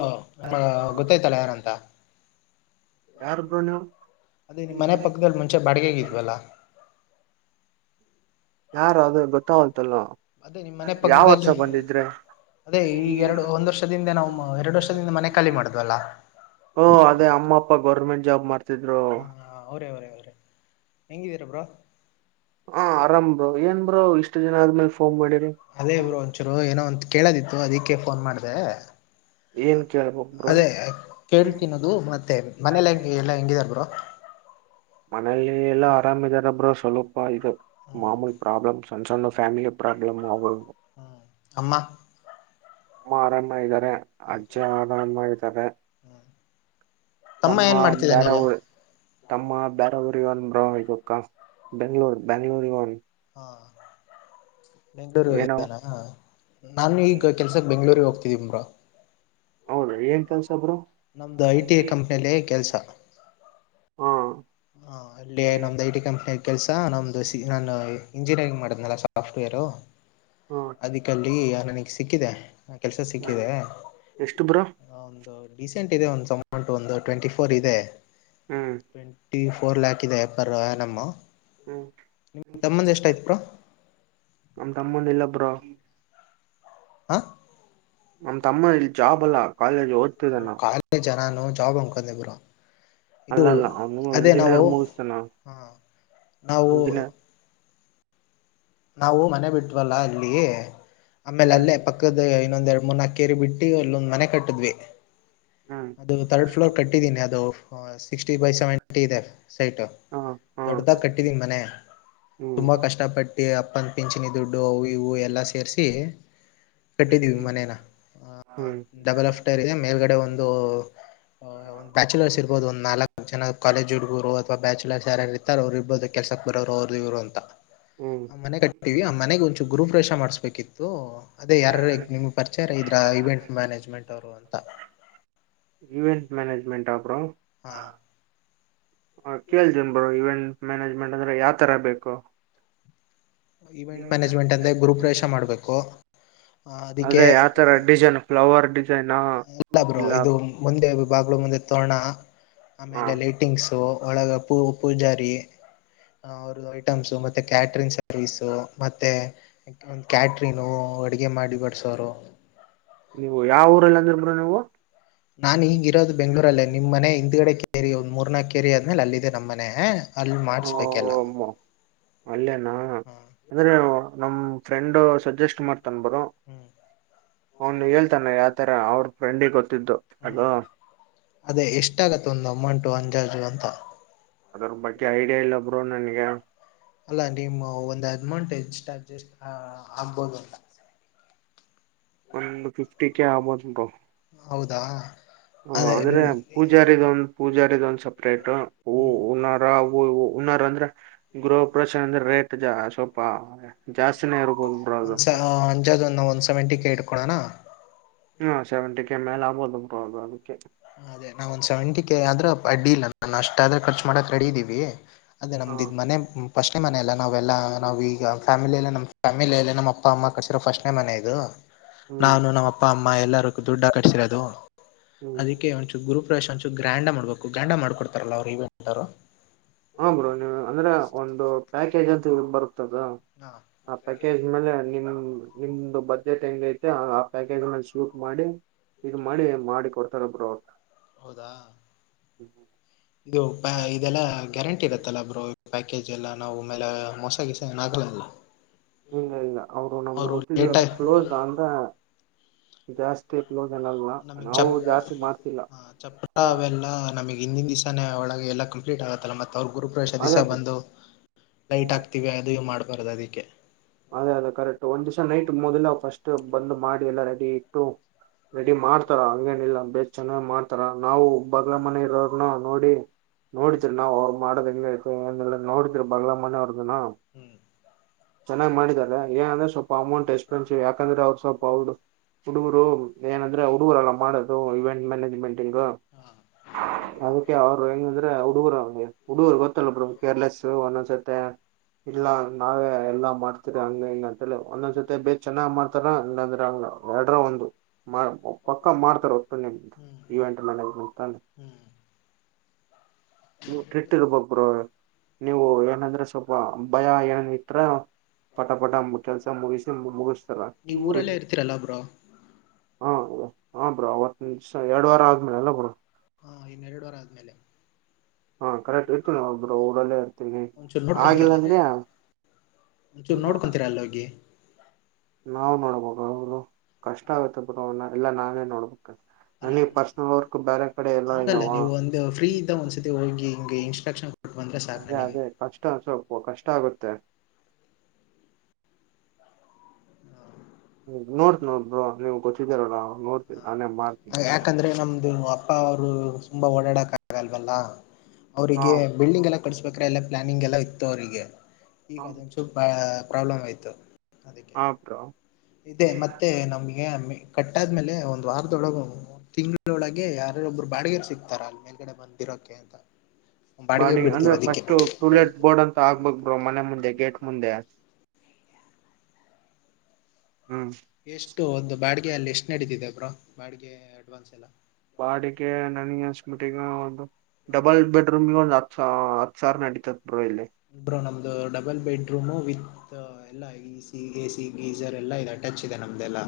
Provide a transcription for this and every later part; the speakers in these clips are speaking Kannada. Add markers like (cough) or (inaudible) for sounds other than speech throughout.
ಹ ನಮ್ಮ ಗೊತ್ತಾಯ್ತಲ್ಲ ಯಾರಂತ ಯಾರು ಬ್ರೋ ನೀವು ಅದೇ ನಿ ಮನೆ ಪಕ್ಕದಲ್ಲಿ ಮುಂಚೆ ಬಾಡಿಗೆಗಿದ್ವಲ್ಲಾ (inaudible) ಯಾರು ಅದು ಬಿಟ್ಟ ಹೊಂಟೆಲ್ಲು ಅದೇ ನಿಮ್ ಮನೆ ಯಾವ ವರ್ಷ ಪಕ್ಕದಲ್ಲಿ ಬಂದಿದ್ರೆ ಅದೇ ಈ ಎರಡು ಒಂದ್ ವರ್ಷದಿಂದ ನಾವು ಎರಡು ವರ್ಷದಿಂದ ಮನೆ ಖಾಲಿ ಮಾಡುದುವಲ್ಲ ಹಓ ಅದೇ ಅಮ್ಮ ಅಪ್ಪ ಗೌರ್ಮೆಂಟ್ ಜಾಬ್ ಮಾಡ್ತಿದ್ದ ಹಾ ಅವರೇ ಅವರೇ ಅವರೇ ಹೆಂಗಿದಿರಾ ಬ್ರೋ ಹ ಆರಾಮ್ ಬ್ರೋ ಏನ್ ಬ್ರೋ ಇಷ್ಟು ದಿನ ಆದ್ಮೇಲೆ ಫೋನ್ ಮಾಡಿರಿ ಅದೇ ಬ್ರೋ ಒಂಚರು ಏನೋ ಒಂತ ಕೇಳದಿತ್ತು ಅದಕ್ಕೆ ಫೋನ್ ಮಾಡಿದೆ ಏನ್ ಕೇಳ್ಬೇಕ್ ಬ್ರೋ ಅದೇ ಕೇಳ್ ತಿನ್ನೋದು ಮತ್ತೆ ಮನೇಲ್ಲ ಹೆಂಗೆ ಎಲ್ಲಾ ಹೆಂಗಿದರ ಬ್ರೋ ಆ ಮನೇೆಲಿ ಎಲಾ ಆರಾಮ ಇದಾರ ಬ್ರೋ ಸ್ವಲ್ಪ ಇದು ಹ್ಮ್ ಮಾಮೂ ಪ್ರಾಬ್ಲಮ್ಸ್. ಸಣ್ಣ ಸಣ್ಣ ಫ್ಯಾಮಿಲಿ ಪ್ರಾಬ್ಲಮ್ ಅವ ಅಮ್ಮ. ಅಮ್ಮರಮ್ಮ ಇದ್ದಾರೆ ಅಜ್ಜಅರಮ್ಮ ಇದ್ದಾರೆ ತಮ್ಮ ಏನ್ ಮಾಡ್ತಿದ್ದಾನೆ ಬೇರೆ ಈಗ ಊರ ತಮ್ಮ ಬೇರವರು ಹೊಗೆನೆ ಬ್ರೋ ಇ ಕ ಬೆಂಗಳೂರು ಬೆಂಗಳೂರು ಹೋಗ್ಯಾನ್ ಹಾ ಬೆಂಗಳೂರಿಗೆ ಏನೋ ಹೋಗಿದ್ದೆ ನಾನು ಈಗ ಕೆಲ್ಸಕ್ ಬೆಂಗಳುರಿಗೆ ಹೋಗ್ತಿದೀನಿ ಬ್ರೋ ಹೌದ ಏನ್ ಕೆಲ್ಸ ಬ್ರೋ ನಮ್ದು ಐ ಟಿ ಕಂಪ್ನಿಯಲ್ಲಿ ಹಾ ಹಾ ಹಾ ಅಲ್ಲಿ ನಮ್ದ್ ಐಟಿ ಕಂಪನಿಯ ಕೆಲ್ಸ ನಮ್ದು ನಾನು ಇಂಜಿನಿಯರಿಂಗ್ ಮಾಡಿದ್ನಲ್ಲ ಸಾಫ್ಟ್ವೇರ್ ಅದಕ್ಕಲ್ಲಿ ನನಗ್ ಸಿಕ್ಕಿದೆ ಕೆಲ್ಸ ಸಿಕ್ಕಿದೆ ಎಷ್ಟು ಬ್ರೋ ಡಿಸೆಂಟ್ ಇದೆ ಒಂದ ಸೆ (unintelligible) ಮೌಂಟ್ ಒಂದು ಟ್ವೆಂಟಿ ಫೋರ್ ಇದೆ. ಹ್ಮ. ಟಿ ಫೋರ್ ಲ್ಯಾಕ್ ಇದೆ ಪರ್ ಏನಮ್ ಹ್ಮ ನಮ್ಮ ತಮ್ಮದ ಇಲ್ಲ ಬ್ರೋ. ಆ ನಮ್ಮ ತಮ್ಮ ಇಲ್ ಜಾಬ್ ಅಲ್ಲಾ ಕಾಲೇ ಕಾಲೇಜ್ ನಾನು ಜಾಬ್ ಅನ್ಕೊಂದೆ ಬ್ರೋ. ಇದು ಅಲ್ಲಲ್ಲ ಅವನು ಅದೇ ನಾವು ಇಂಜಿನಿಯರ್ ಮುಗಿಸ್ತಾನ ಹ ನಾವು ಇಂಜಿನಿಯರ್ ನಾವು ಮನೆ ಬಿಟ್ವಲ್ಲ ಅಲ್ಲಿ ಆಮೇಲೆ ಅಲ್ಲೇ ಪಕ್ಕದ ಇನ್ನೊಂದ ಎರಡ್ ಮೂರ ನಾಕ್ ಕೇರಿ ಬಿಟ್ಟಿ ಅಲ್ಲೊಂದ ಮನೆ ಕಟ್ಟಿದ್ವಿ. ಹ್ಮ್ ಅದು ಥರ್ಡ್ ಫ್ಲೋರ್ ಕಟ್ಟಿದ್ದೀನಿ ಅದು ಅ ಸಿಕ್ಸ್ಟಿ ಬೈ ಸೆವೆಂಟಿ ಇದೆ ಸೈಟ್ ಹಾ ಹಾ ದೊಡ್ಡದಾಗ ಕಟ್ಟಿದೀನ ಮನೆ ಹ್ಮ್ ತುಂಬಾ ಕಷ್ಟ ಪಟ್ಟ ಅಪ್ಪನ ಪಿಂಚಣಿ ದುಡ್ಡು ಅವು ಇವು ಎಲ್ಲಾ ಸೇರ್ಸಿ ಕಟ್ಟಿದಿವಿ ಮನೇನ ಆ ಆ ಹ್ಮ್ ಡಬಲ್ ಆಫ್ಟರ್ ಇದೆ ಮೇಲ್ಗಡೆ ಒಂದು ಒ ಬ್ಯಾಚುಲರ್ಸ್ ಇರ್ಬದು ಒಂದ ನಾಲ್ಕ ಜನ ಕಾಲೇಜ್ ಹುಡುಗರು ಅಥವಾ ಬ್ಯಾಚುಲರ್ಸ್ ಯಾರರ ಇತ ಅವರ ಇಬ್ಬ ಕೆಲಸಕ್ಕ ಬರೋರು ಅವರು ಇರು ಹ್ಮ್ ಆ ಮನೆ ಕಟ್ಟೀವಿ ಆ ಮನೆಗ ಒಂಚು ಗುರು ಪ್ರವೇಶ ಮಾಡ್ಸ್ಬೇಕಿತ್ತು. ಅದೇ ಯಾರಾರ ನಿಮ್ ಪರಿಚರ ಇದ್ರ ಇವೆಂಟ್ ಮ್ಯಾನೇಜ್ಮೆಂಟ್ ಅವರು ಅಂತ ಈವೆಂಟ್ ಮನೇಜ್ಮೆಂಟ್ ಬ್ರೋ. ಹ್ಞಾ. ಹ ಕೇಳ್ತನ್ ಬ್ರೋ ಇವೆಂಟ್ ಮ್ಯಾನೇಜ್ಮೆಂಟ್ ಅಂದ್ರ ಯಾವ ತರಬೇಕು. ಈವೆಂಟ್ ಮ್ಯಾನೇಜ್ಮೆಂಟ್ ಅಂದ್ರೆ ಗ್ರೂ ಪ್ರವೇಶ ಮಾಡ್ಬೇಕು. ಆ ಅದಿಕ್ಕೆ ಅದೇ ಯಾತರ ಡಿಸೈನ್ ಫ್ಲವರ್ ಡಿಸೈನಾ ಇಲ್ಲ ಬ್ರೋ ಇದು ಮುಂದೆ ವಿಭಾಗಲು ಮುಂದೆ ತೋಣ ಹ ಆಮೇಲೆ ಲೈಟಿಂಗ್ಸು ಒಳಗ ಪೂ ಪೂಜಾರಿ ಅವ್ರ ಐಟಮ್ಸ್ ಮತ್ತೆ ಕ್ಯಾಟ್ರಂಗ್ ರೈಸ್ ಮತ್ತೆ ಕ್ಯಾಟ್ರನ ಅಡಿಗೆ ಮಾಡಿ ಬಡಸೋರು. ನೀವು ಯಾವ ಊರಲ್ಲಿ ಅಂದ್ರಿ ಬ್ರೋ ನೀವು ನಾನ್ ಈಗ ಇರೋದ್ ಬೆಂಗ್ಳೂರಲ್ಲೇ ನಮ ಮನೆ ಹಿಂದ್ಗಡೆ ಕೇರಿ ಒಂದ್ ಮೂರನಾಕ ಕೇರಿ ಆದ್ಮೇಲೆ ಅಲ್ಲಿದೆ ನಮ್ಮನೆ ಮ್ಯ ಹಮ್ಮ ಅಲ್ಲೇನಾ ಹಾ ಅಂದ್ರ ನಮ್ಮ ಫ್ರೆಂಡ್ ಸಜೆಸ್ಟ್ ಮಾಡ್ತಾನ ಬ್ರೋ. ಹ್ಮ. ಅವ್ನ ಹೇಳ್ತಾನೇ ಯಾತರ ಅವ್ರ ಫ್ರೆಂಡಿಗ ಗೊತ್ ಅದೇ ಎಷ್ಟ ಆಗತ್ತ ಒಂದು ಅಮೌಂಟು ಅಂಜಾಜು ಅಂತ ಅದ್ರ ಬಗ್ಗೆ ಐಡಿಯಾ ಇಲ್ಲ ಬ್ರೋ ನನ್ಗೆ ಅಲ್ಲ ನೀಮ್ಮ ಒಂದ್ ಅಮೌಂಟ್ ಎಷ್ಟ ಅಡ್ಜಸ್ಟ್ ಆ ಆಗ್ಬೋದು ಅಂತ ಒಂದು ಫಿಫ್ಟಿ ಕೆ ಆಗಬೋದು ಬ್ರೋ. ಹೌದಾ. ಹ ಅದೇ ಅಂದ್ರೆ ಹ್ಮ್ ಪೂಜಾರ ಇದ ಒಂದ್ ಪೂಜಾರಿದ ಒಂದ್ ಸಪ್ರೇಟ್ ಹೂ ಹುನಾರ ಹ ಹುನಾರ ಅಂದ್ರೆ. ಗೃಹ ಪ್ರಸನ್ನ (unintelligible) ಜಾಸ್ತಿನೇ ಇರ್ಬೋದ ಬ್ರೋ ಅದು. ಸವೆಂಟ ಕ ಇಟ್ಕೋಳೋಣ. ಹಾ ಸೆವೆಂಟಿ ಕೆ ಮೇಲ ಆಗ್ಬೋದು ಬ್ರೋ ಅದು ಅದಕ್ಕೆ ಅದೇ ನಾವ ಒಂದ್ ಸೆವೆಂಟಿ ಕೆ ಆದ್ರ ಅಡ್ಡಿ ಇಲ್ಲ ನಾನ್ ಅಷ್ಟಾದ್ರ ಖರ್ಚ ಮಾಡಕ್ ರೆಡಿ ಇದೀವಿ. ಅದೇ ಹ ನಮ್ದಿದ ಮನೆ ಫಸ್ಟ್. ಮನೇಲ ನಾವೆಲ್ಲ ನಾವ ಈಗ ಫ್ಯಾಮಿಲಿ ಎಲ್ಲ ನಮ್ಮ ಫ್ಯಾಮಿಲಿ ಅಲೆ ನಮ್ಮ ಅಪ್ಪ ಅಮ್ಮ ಕಟ್ಟಸರೋ ಫಸ್ಟ್ನೇ ಮನೆ ಇದು. ಹ್ಮ್ ನಾನು ನಮ್ಮ ಅಪ್ಪ ಅಮ್ಮ ಎಲ್ಲರು ದುಡ್ಡ ಕಟ್ಟಿಸಿರೋದು. ಹ್ಮ್ ಅದಕ್ಕೆ ಒಂಚು ಗುರುಪ್ರವೇಶ ಒಂಚು ಗ್ರ್ಯಾಂಡ ಆಗಿ ಮಾಡ್ಬೇಕು ಗ್ರಾಂಡ ಮಾಡ್ಕೊಡ್ತಾರಲ್ಲ ಅವರ ಇವೆಂಟ್ ಅವರು ಹಾ ಬ್ರೋ ನೀವ ಅಂದ್ರ ಒಂದು ಪ್ಯಾಕೇಜ್ ಅಂತ ಬರು ತ ಹಾ ಆ ಪ್ಯಾಕೇಜ್ ಮೇಲೆ ನಿ. ನಿಮ್ದ ಬಡ್ಜೆಟ್ ಹೆಂಗ ಐತೆ ಆ ಪ್ಯಾಕೇಜ್ ನ ಶೂಟ್ ಮಾಡಿ. ಇದು ಮಳೆ ಮಾಡಿ ಕೊಡ್ತಾರ ಬ್ರೋ ಅವರು. ಹೌದಾ. ಹ್ಮ್ ಹ್ಮ. ಇದು ಇದೆಲ್ಲಾ ಗ್ಯಾರಂಟಿ ಇರತ್ತಲ್ಲ ಬ್ರೋ ಪ್ಯಾಕೇಜ್ ಎಲ್ಲ ನಾವು. (unintelligible) (unintelligible) ಈ ಈ ಅವರು ನಮ್ಮ್ ಹೊತ್ತ ಕ್ಲೋಸ್ ಆಂತ ಜಾಸ್ತಿ. ಕ್ಲೋಸ್ ಅನ್ನಲ್ಲ ನಮಗ್ ಚ ನಾವು ಜಾಸ್ತಿ ಮಾಡ್ತಿಲ್ಲ ಚಪ್ಪಳ ಅವೆಲ್ಲಾ ನಮಗ್ ಹಿಂದಿನ ದಿವ್ಸಾನ ಒಳಗೆ ಎಲ್ಲ. ಕಪ್ಲೀಟ್ ಆ ತಮತಿ. ಅವರ ಗೃಹ ಪ್ರವೇಶ ಅದೇ ದಿವಸ ಬಂದು ಲೈಟ್ ಆಕ್ತಿವಿ ಅದು ಮಾಡ್ಬಾರದು ಅದಕ್ಕೆ. ಅದೇ ಅದೇ ಕರೆಕ್ಟ್ ಒಂದ್ ದಿವಸ ನೈಟ್ ಮೊದಲ ಫಸ್ಟ್ ಬಂದು ಮಾಡಿ. ಎಲ್ಲ ರೆಡಿ ಇಟ್ಟು ರೆಡಿ ಮಾಡ್ತಾರ ಹಂಗೇನಿಲ್ಲ ಚೆನಗಿ ಮಾಡ್. ತರ ನಾವು ಬಗ್ಲ ಮನೆ ಇರೋರನ್ನ ನೋಡಿ. ನೋಡತ್ರಣ ಅವ ಮಾಡೋದಂಗ ನೋಡಿದ್ರ. (unintelligible) ಹ್ಮ್ ಚೆನ್ನಾಗ್ ಮಾಡಿದ್ದಾರೆ ಏನಂದ್ರೆ ಸ್ವಲ್ಪ ಅಮೌಂಟ್ ಎಕ್ಸ್ಪೆನ್ಸಿವ್ ಯಾಕಂದ್ರೆ ಅವ್ರರು ಸ್ವಲ್ಪ ಔಡು. ಹುಡುಗರು ಏನಂದ್ರೆ ಹುಡುಗರುಲ್ಲ ಮಾಡದು ಇವೆಂಟ್ ಮ್ಯಾನೇಜ್ಮೆಂಟಿಂಗ. ಹಾ ಅದಕ್ಕೆ ಅವರು ಹೆಂಗಂದ್ರೆ ಹುಡುಗರು ಅವರಂಗೆ ಹುಡುಗರ್ ಗೊತ್ತಲ್ಲ ಬಿಡ ಕೇರ್ಲೆಸ್ ಒಂದೊಂದ್ಸತ್ತೆ. ಇಲ್ಲ ಹಾ ನಾವೇ ಎಲ್ಲ. ಮಾಡ್ತರಿ ಹಂಗ ಇಂಗ ಅಂತ ಹೇಳ ಒಂದೊಂದ್ ಸತಿ ಬೇ ಚೆನ್ನಾಗ್ ಮಾಡ್ತಾರ ಇಲ್ಲ ಅಂದ್ರ ಹಂಗ ಎರಡ ರಿ ಒಂದು. ಪಕ್ಕ ಮಾಡ್ತಾರ ಹೊತ್ತು ನಿಮ್ದು ಹ್ಮ್ ಈವೆಂಟ್ ಮ್ಯಾನೇಜ್ಮೆಂಟ್. ಹ್ಮ್ ನೀವು ಟ್ರೀಟ್ ಇಇರಬೇಕು ಬ್ರೋ ನೀವು ಏನಂದ್ರೆ ಸ್ವಲ್ಪ ಭಯ ಏನಾದ್ರ ಇದ್ರ. ಪಟಾಪಟಾ ಮುಟ್ಟಸ ಮುಗಿಸಿ ಮುಗಿಸತರ. ನೀವ್ ಹ್ಮ್ಮ್ ಊರಲ್ಲೇ ಇರ್ತೀರಲ್ಲ ಬ್ರೋ ಹ್ಮ್ಮ್ ಬ್ರೋ ಅವತ್ತು. ಹ್ಮ ಎರಡು ವಾರ ಆದಮೇಲೆ ಎಲ್ಲಾ ಬರುತ್ತ. ಹಾ ಇನ್ನೆರಡು ವಾರ ಆದ್ಮೇಲೆ ಹಾ ಕರೆಕ್ಟ್ ಇಟ್ಟು ನೀ ಬ್ರೋ ಊರಲೆ ಇರ್ತೀನಿ ಆಗಿಲ್ಲ ಅಂದ್ರಯ. ಒಂಚೂರು ನೋಡ್ಕೊಂತೀರಾ ಅಲ್ಲ ಹೋಗಿ. ನಾವ್ ನೋಡಬೇಕಾ ಅವರು ಕಷ್ಟ ಆಗುತ್ತೆ ಬ್ರೋ ಅವನ್ನ ಎಲ್ಲಾ ನಾವೇ ನೋಡಬೇಕು. ಅ ಎಲ್ಲ ಹಂಗಲ್ಲ ಇದಾವ ನೀವು ಒಂದು ಫ್ರೀ ಇದ ಒಂದ್ಸತಿ ಹೋಗಿ ಇನ್ಸ್ಪೆಕ್ಷನ್. ಅದೇ ಅದೇ ಕಷ್ಟ ಸ್ವಲ್ಪ ಕಷ್ಟ ಆಗುತ್ತೆ. ಹ್ಮ ನೋಡ್ತ ನೋಡ ನೀವ್ ಕೊತಿದ್ದೀರಲ್ಲ ನೋಡ್ತನಿ. ಯಾಕಂದ್ರೆ ನಮ್ದು ಅಪ್ಪ ಅವರು ತುಂಬಾ ಓಡಾಡಕ ಆಗಲ್ವಲ್ಲ. ಹ ಅವ್ರರಿಗೆ ಬಿಲ್ಡಿಂಗ್ ಎಲ್ಲ ಕಡಿಸಬೇಕ್ರೆ ಎಲ್ಲ ಪ್ಲಾನಿಂಗ್ ಎಲ್ಲಾ ಇತ್ತು ಅವರಿಗೆ. ಈಗ ಅದೊಂದು ಚೂರು ಪ್ರಾಬ್ಲಮ್ ಆಯ್ತು. ಅದಕ್ಕೆ ಹಾ ಬ್ರೋ ಇದೆ ಮತ್ತೆ ನಮ್ಗೆ ಕಟ್ಟಾದ್ಮೇಲೆ ಒಂದು ವಾರದ. (unintelligible) ತಿಂಗಳೊಳಗೆ ಯಾರಾರ ಒಬ್ಬರು ಬಾಡಿಗೆ ಸಿಗ್ತಾರ ಅಲ್ ಮೇಲ್ಗಡೆ ಬಂದಿರೋಕ ಅಂತ. ಬಾಡಿಗೆ ಅಂದ್ರೆ ಬಿಡ್ತೀವಿ ಅದಕ್ಕೆ ಫಸ್ಟ್ ಟೂಲೆಟ್ ಬೋರ್ಡ್ ಅಂತ ಹಾಕಬೇಕ ಬ್ರೋ ಮನೆ ಮುಂದೆ ಗೇಟ್ ಮುಂದೆ. ಹ್ಮ್ ಎಷ್ಟು ಒಂದು ಬಾಡಿಗೆ ಅಲ್ಲಿ ಎಷ್ಟು ನಡೀತಿದೆ ಬ್ರೋ ಬಾಡಿಗೆ ಅಡ್ವಾನ್ಸ್ ಎಲ್ಲ. ವಾಡಿಗೆ ನನಗ ಅನಿಸಿದಂಗ ಒಂದು ಡಬಲ್ ಬೆಡ್ರೂಮ್ಗೆ ಒಂದು ಹತ್ತು. (unintelligible) ಸ ಹತ್ ಸಾರ್ ನಡಿತದ ಬ್ರೋ ನಮ್ದು ಡಬಲ್ ಬೆಡ್ರೂಮ್ ವಿತ್ ಎಲ್ಲ E C A C geyser ಎಲ್ಲಾ ಇದೆ ಟಚ್ ಇದೆ ನಮ್ದೆಲ್ಲಾ.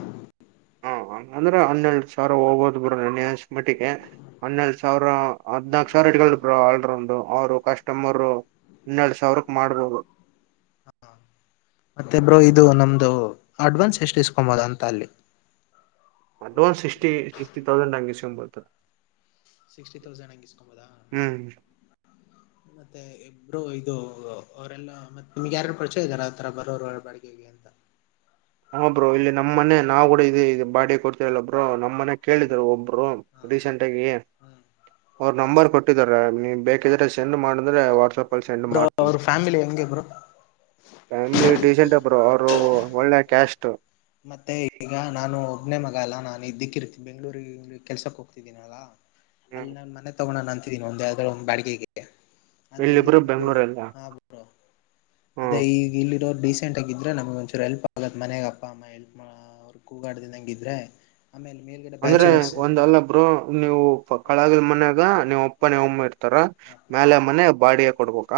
ಅಂದ್ರೆ ಹನ್ನೆರಡ ಸಾವಿರ ಹೋಗಬೋದು. (unintelligible) ಮಟ್ಟಿಗೆ ಹನ್ನೆರಡು ಸಾವಿರ ಹದಿನಾಲ್ಕು. (unintelligible) ಆಲ್ರೌಂಡ್ ಅವರು ಕಸ್ಟಮರ ಇನ್ನೆರಡು ಸಾವಿರಕ ಮಾಡಬಹುದು. (inaudible) ಮತ್ತೆ ಬ್ರೋ ಇದು ನಮ್ದು ಅಡ್ವಾನ್ಸ್ ಎಷ್ಟು ಇಸ್ಕೊಬೋದು ಅಂತ ಅಲ್ಲಿ. ಅಡ್ವಾನ್ಸ್ ಸಿಕ್ಸ್ಟಿ ಸಿಕ್ಸ್ಟಿ ತೌಸಂಡ್ ಹಂಗಗೆ ಇಸ್ಕೊಂಡು ಬಿಡ್ತಾರೆ. ಸಿಕ್ಸ್ಟಿ ತೌಸ್ ಅಂಗ ತಗೋಬಹುದಾ. ಮತ್ತೆ ಇಬ್ರು ಇದು ಅವರೆಲ್ಲ ಮತ್ತೆ ನಿಮ್ಗೆ ಯಾರದ್ರು ಪರಿಚಯ ಇದಾರ ಆತರ ಬರೋರುರ ಬಾಡಿಗೆಗೆ ಅಂತ ಹಾ ಬ್ರೋ ಇಲ್ಲಿ ನಮ್ಮ ಮನೆ ನಾವು ಕೂಡ ಇದೆ ಬಾಡಿಗೆ ಕೊಡ್ತ ಎಲ್ಲಾ ಬ್ರೋ ನಮ್ಮ ಮೊನ್ನೆ ಕೇಳಿದ್ರು ಒಬ್ರು ಹ ರೀಸೆಂಟ್ ಆಗಿ ಹ್ಮ್ ಅವ್ರ ನಂಬರ್ ಕೊಟ್ಟಿದಾರ ನೀ ಬೇಕಿದ್ರೆ ಸೆಂಡ್ ಮಾಡಂದ್ರೆ ವಾಟ್ಸಪ್ ಅಲ್ಲಿ send ಮಾಡ್ತಿನೀ (inaudible) ಎಂಗೆ group family decent bro ಅವರು ಒಳ್ಳೆ ಕ್ಯಾಸ್ಟ್ ಇದಿಕ್ಕಿರು (inaudible) ಬೆಂಗ್ಗಳೂರಿಗೆ ಕೆಲ್ಸಕ್ಕೆ ಹೋಗ್ತಿದ್ದೀನಲ್ಲ ಹ್ಮ್ ಅಲ್ಲಿ ನ (inaudible) ಮ ತಗೋಳಣ ಅಂತಿದ್ದೀನಿ ಒಂದ ಯಾವ್ದಾದ್ರೂ ಒಂದು ಬಾಡಿಗೆಗೆ ಅದ ಇಲ್ಲಿಬ್ರು ಬೆಂಗ್ಳೂರಲ್ಲ ಹ (unintelligible) ಬ ಹ್ಮ ಅದೇ ಈಗ ಎಲ್ಲಿರೋರು ಡೀಸೆಂಟ್ ಆಗಿದ್ರೆ ನಮ್ಗೆ ಒಂಚರು ಎಲ್ಪ್ ಆಗತ್ ಮನ್ಯಾಗ ಅಪ್ಪ ಅಮ್ಮ (unintelligible) ಹೆಲ್ಪ್ ಅವ್ರರು ಕೂಗಾಡ್ದಿಂದಂಗಿದ್ರೆ ಅಂದ್ರೆ ಒಂದಲ್ಲ ಬ್ರೋ ನೀವು (unintelligible) ಕಳಗಲ್ ಮನ್ಯಾಗ ನೀವ್ ಅಪ್ಪ ನಿವ್ಮ್ಮ ಇರ್ತಾರ ಮ್ಯಲೆ ಮನೆ ಬಾಡಿಗೆಗೆ ಕೊಡ್ಬೇಕ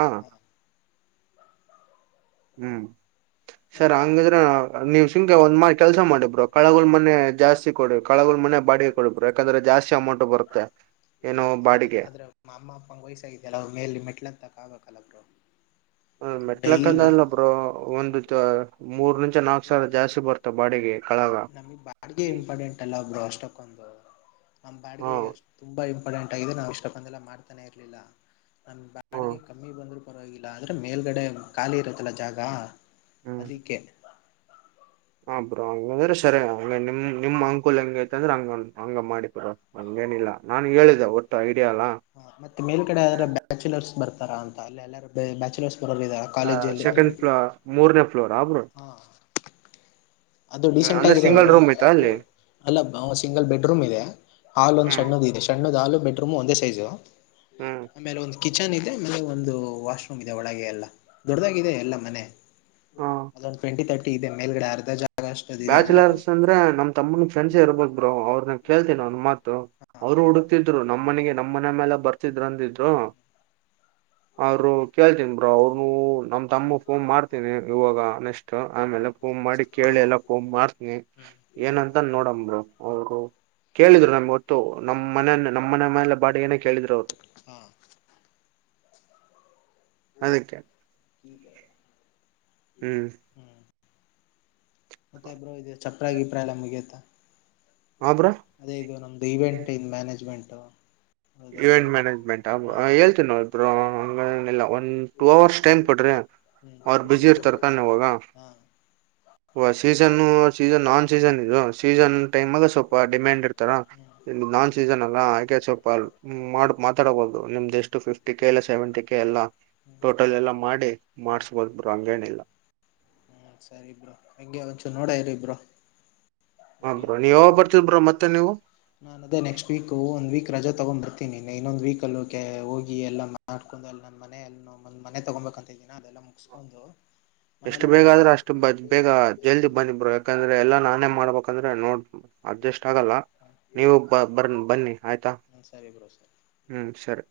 ಹ್ಮ್ ಸರ್ ಹಂಗಿದ್ರ ನೀವ್ ಸುಮ್ನೆ ಒಂದ್ (unintelligible) ಮಾರ ಕೆಲ್ಸ ಮಾಡಿ ಬ್ರೋ ಕಳಗಲ್ ಮನೆ ಜಾಸ್ತಿ ಕೊಡಿ ಕಳಗ ಮ್ಮನೆ ಬಾಡಿಗೆ ಕೊಡಿ ಬ್ರೋ ಯಾಕಂದ್ರೆ ಜಾಸ್ತಿ ಅಮೌಂಟ್ ಬರುತ್ತೆ ಏನೋ ಬಾಡಿಗೆ ಆದ್ರ ಅಮ್ಮ ಅಪ್ಪಂಗ ವಯಸ್ಸಾಗಿದ್ಯಲ್ಲ ಅವ್ರ ಮೇಲೆ ಮೆಟ್ಲ ಅಂತಕ್ ಆಗ್ಬೇಕಲ್ಲ ಬ್ರೋ ಹ (unintelligible) ಡೈಲಿ ಮೆಟ್ಲಕ್ಕಂದನಬ್ರು ಒಂದು ಮೂರ್ ನಿಂಚ ನಾಲ್ಕು ಸಾವಿರ ಜಾಸ್ತಿ ಬರ್ತವ ಬಾಡಿಗೆ ಕಳಗ ನಮಗ್ ಬಾಡಿಗೆ ಇಂಪಾರ್ಟೆಂಟ್ ಅಲ್ಲ ಬ್ರೋ ಅಷ್ಟಕ್ಕೊಂದು ನಮ್ಮ್ ಬಾಡಿಗೆಷ್ಟ ತುಂಬಾ ಇಂಪಾರ್ಟೆಂಟ್ ಆಗಿದ್ರೆ ನಾ ಇಷ್ಟ ಬಂದೆಲ್ಲ ಮಾಡ್ತಾನೇ ಇರ್ಲಿಲ್ಲ ನನ್ ಹ್ಮ್ ಬಾಡಿಗೆ ಕಮ್ಮಿ ಬಂದ್ರೂ ಪರವಾಗಿಲ್ಲ ಆದ್ರೆ ಮೇಲ್ಗಡೆ ಖಾಲಿ ಇರುತ್ತಲ್ಲ ಜಾಗ ಅದೀಕ್ಕೆ ಹ ಬ್ರೋ ಹಂಗಂದ್ರೆ ಸರಿ ಹಂಗ ನಿಮ್ ನಿಮ್ ಅಂಕೂಲ್ ಹೆಂಗ ಐತ್ಂದ್ರೆ ಹಂಗ ಹಂಗ ಮಾಡಿ ಬ್ರೋ ಅಂಗೇನಿಲ್ಲ ನಾನು ಹೇಳಿದ್ದ ಒಟ್ಟು ಐಡಿಯಾ ಅಲ್ಲಾ ಹ ಮತ್ತೆ ಮೇಲ್ಗಡೆ ಯಾರ ಬ್ಯಾಚುಲರ್ಸ್ (unintelligible) ಅಂತ ಅಲ್ಲಿ ಎಲ್ಲ ಬ್ಯಾಚುಲರ್ಸ್ (unintelligible) ಕಾಲೇಜಲ್ಲಿ ಸೆಕೆಂಡ್ ಫ್ಲೋ ಮೂರನೇ ಫ್ಲೋರಾ ಬ್ರೋ (inaudible) ಹ ಅದು ಡಸೆಂಟ್ ಅಂದ್ರೆ ಆಗಿದೆ ಸಿಂಗಲ್ ಬ್ರೋ ರೂಮ್ ಐತಾ ಅಲ್ಲಿ ಅಲ್ಲ ಸಿಂಗಲ್ ಬೆಡ್ರೂಮ್ ಇದೆ ಹಾಲ್ ಒಂದ್ ಹ್ಮ್ ಸಣ್ಣುದು ಇದೆ ಸಣ್ಣದ ಹಾಲು ಬೆಡ್ರೂಮ್ ಒಂದೇ ಸೈಜು ಹ್ಮ್ ಕಿಚನ್ ಇದೆ ಮತ್ತೆ ಒಂದು ವಾಶ್ರೂಮ್ ಇದೆ ಒಳಗೆ ಎಲ್ಲ ದೊಡ್ಡದಾಗಿದೆ ಎಲ್ಲ ಮನೆ ಹ ಅದೊಂದು ಟ್ವೆಂಟಿ ತರ್ಟಿ ಇದೆ ಮೇಲ್ಗಡೆ ಅರ್ಧ ಜ (inaudible) ಬ್ಯಾಚಲರ್ಸ್ ಅಂದ್ರೆ ನಮ್ ತಮ್ಮನ ಫ್ರೆಂಡ್ಸ್ ಇರ್ಬೇಕು ಬ್ರೋ ಅವ್ರನ ಕೇಳ್ತೀನೀ ಒಂದು ಮಾತು ಅವರು (inaudible) ಹುಡುತಿದ್ರು ನಮ್ಮ್ನೆಗೆ ನಮ್ಮ ಮನೇ ಮೇಲ್ಲ ಬರ್ತಿದ್ರು ಅಂದಿದ್ರು ಅವರು ಕೇಳ್ತನೀ ಬ್ರೋ ಅವರು ನಮ್ ತಮ್ಮ ಫೋನ್ ಮಾಡ್ತೀನಿ ಇವಾಗ ನೆಕ್ಟ್ ಆಮೇಲೆ ಫೋನ್ ಮಾಡಿ ಕೇಳಿ ಎಲ್ಲ ಫೋನ್ ಮಾಡ್ತನಿ ಏನಂತ ನೋಡೋಣ ಬ್ರೋ ಅವ್ರು (inaudible) ಕೇಳಿದ್ರು ನಂಗೊತ್ತು ನಮ್ಮ್ ಮನ ನಮ್ಮ ಮನೆ ಮೇಲೆ ಬಾಡಿಗೆನೆ ಕೇಳಿದ್ರು ಅವರು (unintelligible) ಹಾ ಅದಕ್ಕೆ ಹ್ಮ್ ಮತ್ತೆ ಬ್ರೋ ಇದದೆ ಚಪ್ರಾಗಿ ಗಿಪ್ರ ಎಲ್ಲ ಮುಗೀತಾ ಹಾ ಬ್ರೋ ಅದೇ ಇದು ನಮ್ದು ಇವೆಂಟ್ ನ್ ಮ್ಯಾನೇಜ್ಮೆಂಟ್ ಹೌದಾ ಇವೆಂಟ್ ಮ್ಯಾನೇಜ್ಮೆಂಟ್ ಹಾ ಹೇಳ್ತೀ ನ ಬ್ರೋ ಅಂಗೇನಿಲ ಟೂ ಅವರ್ಸ್ ಟೈಮ್ ಕೊಡ್ರಿ ಹ್ಮ್ ಅವ್ರ ಬ್ಯುಸಿ ಇರ್ತಾರ ತನೆ ಇವಗ ಹಾ ಹಓ ಸೀಸನ್ ಸೀಸನ್ ನಾನ್ ಸೀಸನ್ ಇದು ಸೀಸನ್ ಟೈಮಗ ಸ್ವಲ್ಪ ಡಿಮ್ಯಾಂಡ್ ಇಡ್ತರ ಹ್ಮ್ ಹ್ಮ್ ಇಲ್ಲಿ ನಾನ್ ಸೀಸನ್ (unintelligible) ಅಲ್ಲಾ ಯಾಕೆ ಚೊಪ್ಪಾಲ್ ಹ್ಮ್ ಮಾಡ್ ಮಾತಾಡಬಹುದು ನಿಮ್ದ್ ಎಷ್ಟು ಫಿಫ್ಟಿ ಕೆ ಇಲ್ಲ ಸೆವೆಂಟಿ ಕೆ ಎಲ್ಲ ಹ್ಮ್ ಟೋಟಲ್ ಎಲ್ಲ ಮಾಡಿ ಮಾಡಿಸಬಹುದು ಬ್ರೋ ಹಂಗೇನಿಲ್ಲ ಹ್ಮ್ ಸರಿ ಬ್ರೋ ಅಂಗೆ ಒಂಚು ನೋಡ ಇರಿ ಬ್ರೋ ಹ ಬ್ರೋ ನೀವ್ ಯಾವಾಗ ಬರ್ತೀರಿ ಬ್ರೋ ಮತ್ತೆ ನೀವು (inaudible) ನಾನು ಅದೇ ನೆಕ್ಸ್ಟ್ ವೀಕ್ ಒಂದ್ ವೀಕ್ ರಜಾ ತಗೊಂಡ್ ಬಿಡ್ತೀನಿ (unintelligible) ಇನ್ನೊಂದು ವೀಕ್ ಅಲ್ಲಿ ಹೋಗಿ ಎಲ್ಲಾ ಮಾಡ್ಕೊಂಡು ಎಲ್ಲ (inaudible) ಮನ (inaudible) ಒಂದ್ ಮನೆ ತಗೊಬೇಕಂತ ಇದೀನಿ ಅಲ್ಲೆಲ್ಲ ಮುಗಸ್ಕೊಂಡು ಎಷ್ಟು ಬೇಗಾದ್ರೆ ಅಷ್ಟು ಬೇಗ ಜಲ್ದಿ ಬನ್ನಿ ಬ್ರೋ ಯಾಕಂದ್ರೆ ಎಲ್ಲಾ ನಾನೇ ಮಾಡ್ಬೇಕಂದ್ರೆ (unintelligible) ನೋಡ್ಬ ಅಡ್ಜಸ್ಟ್ ಆಗಲ್ಲ ನೀವು ಬ ಬರ್ ಬನ್ನಿ ಆಯ್ತಾ ಸರಿ ಬ್ರೋ ಸರಿ ಹ್ಮ್ ಸರೆ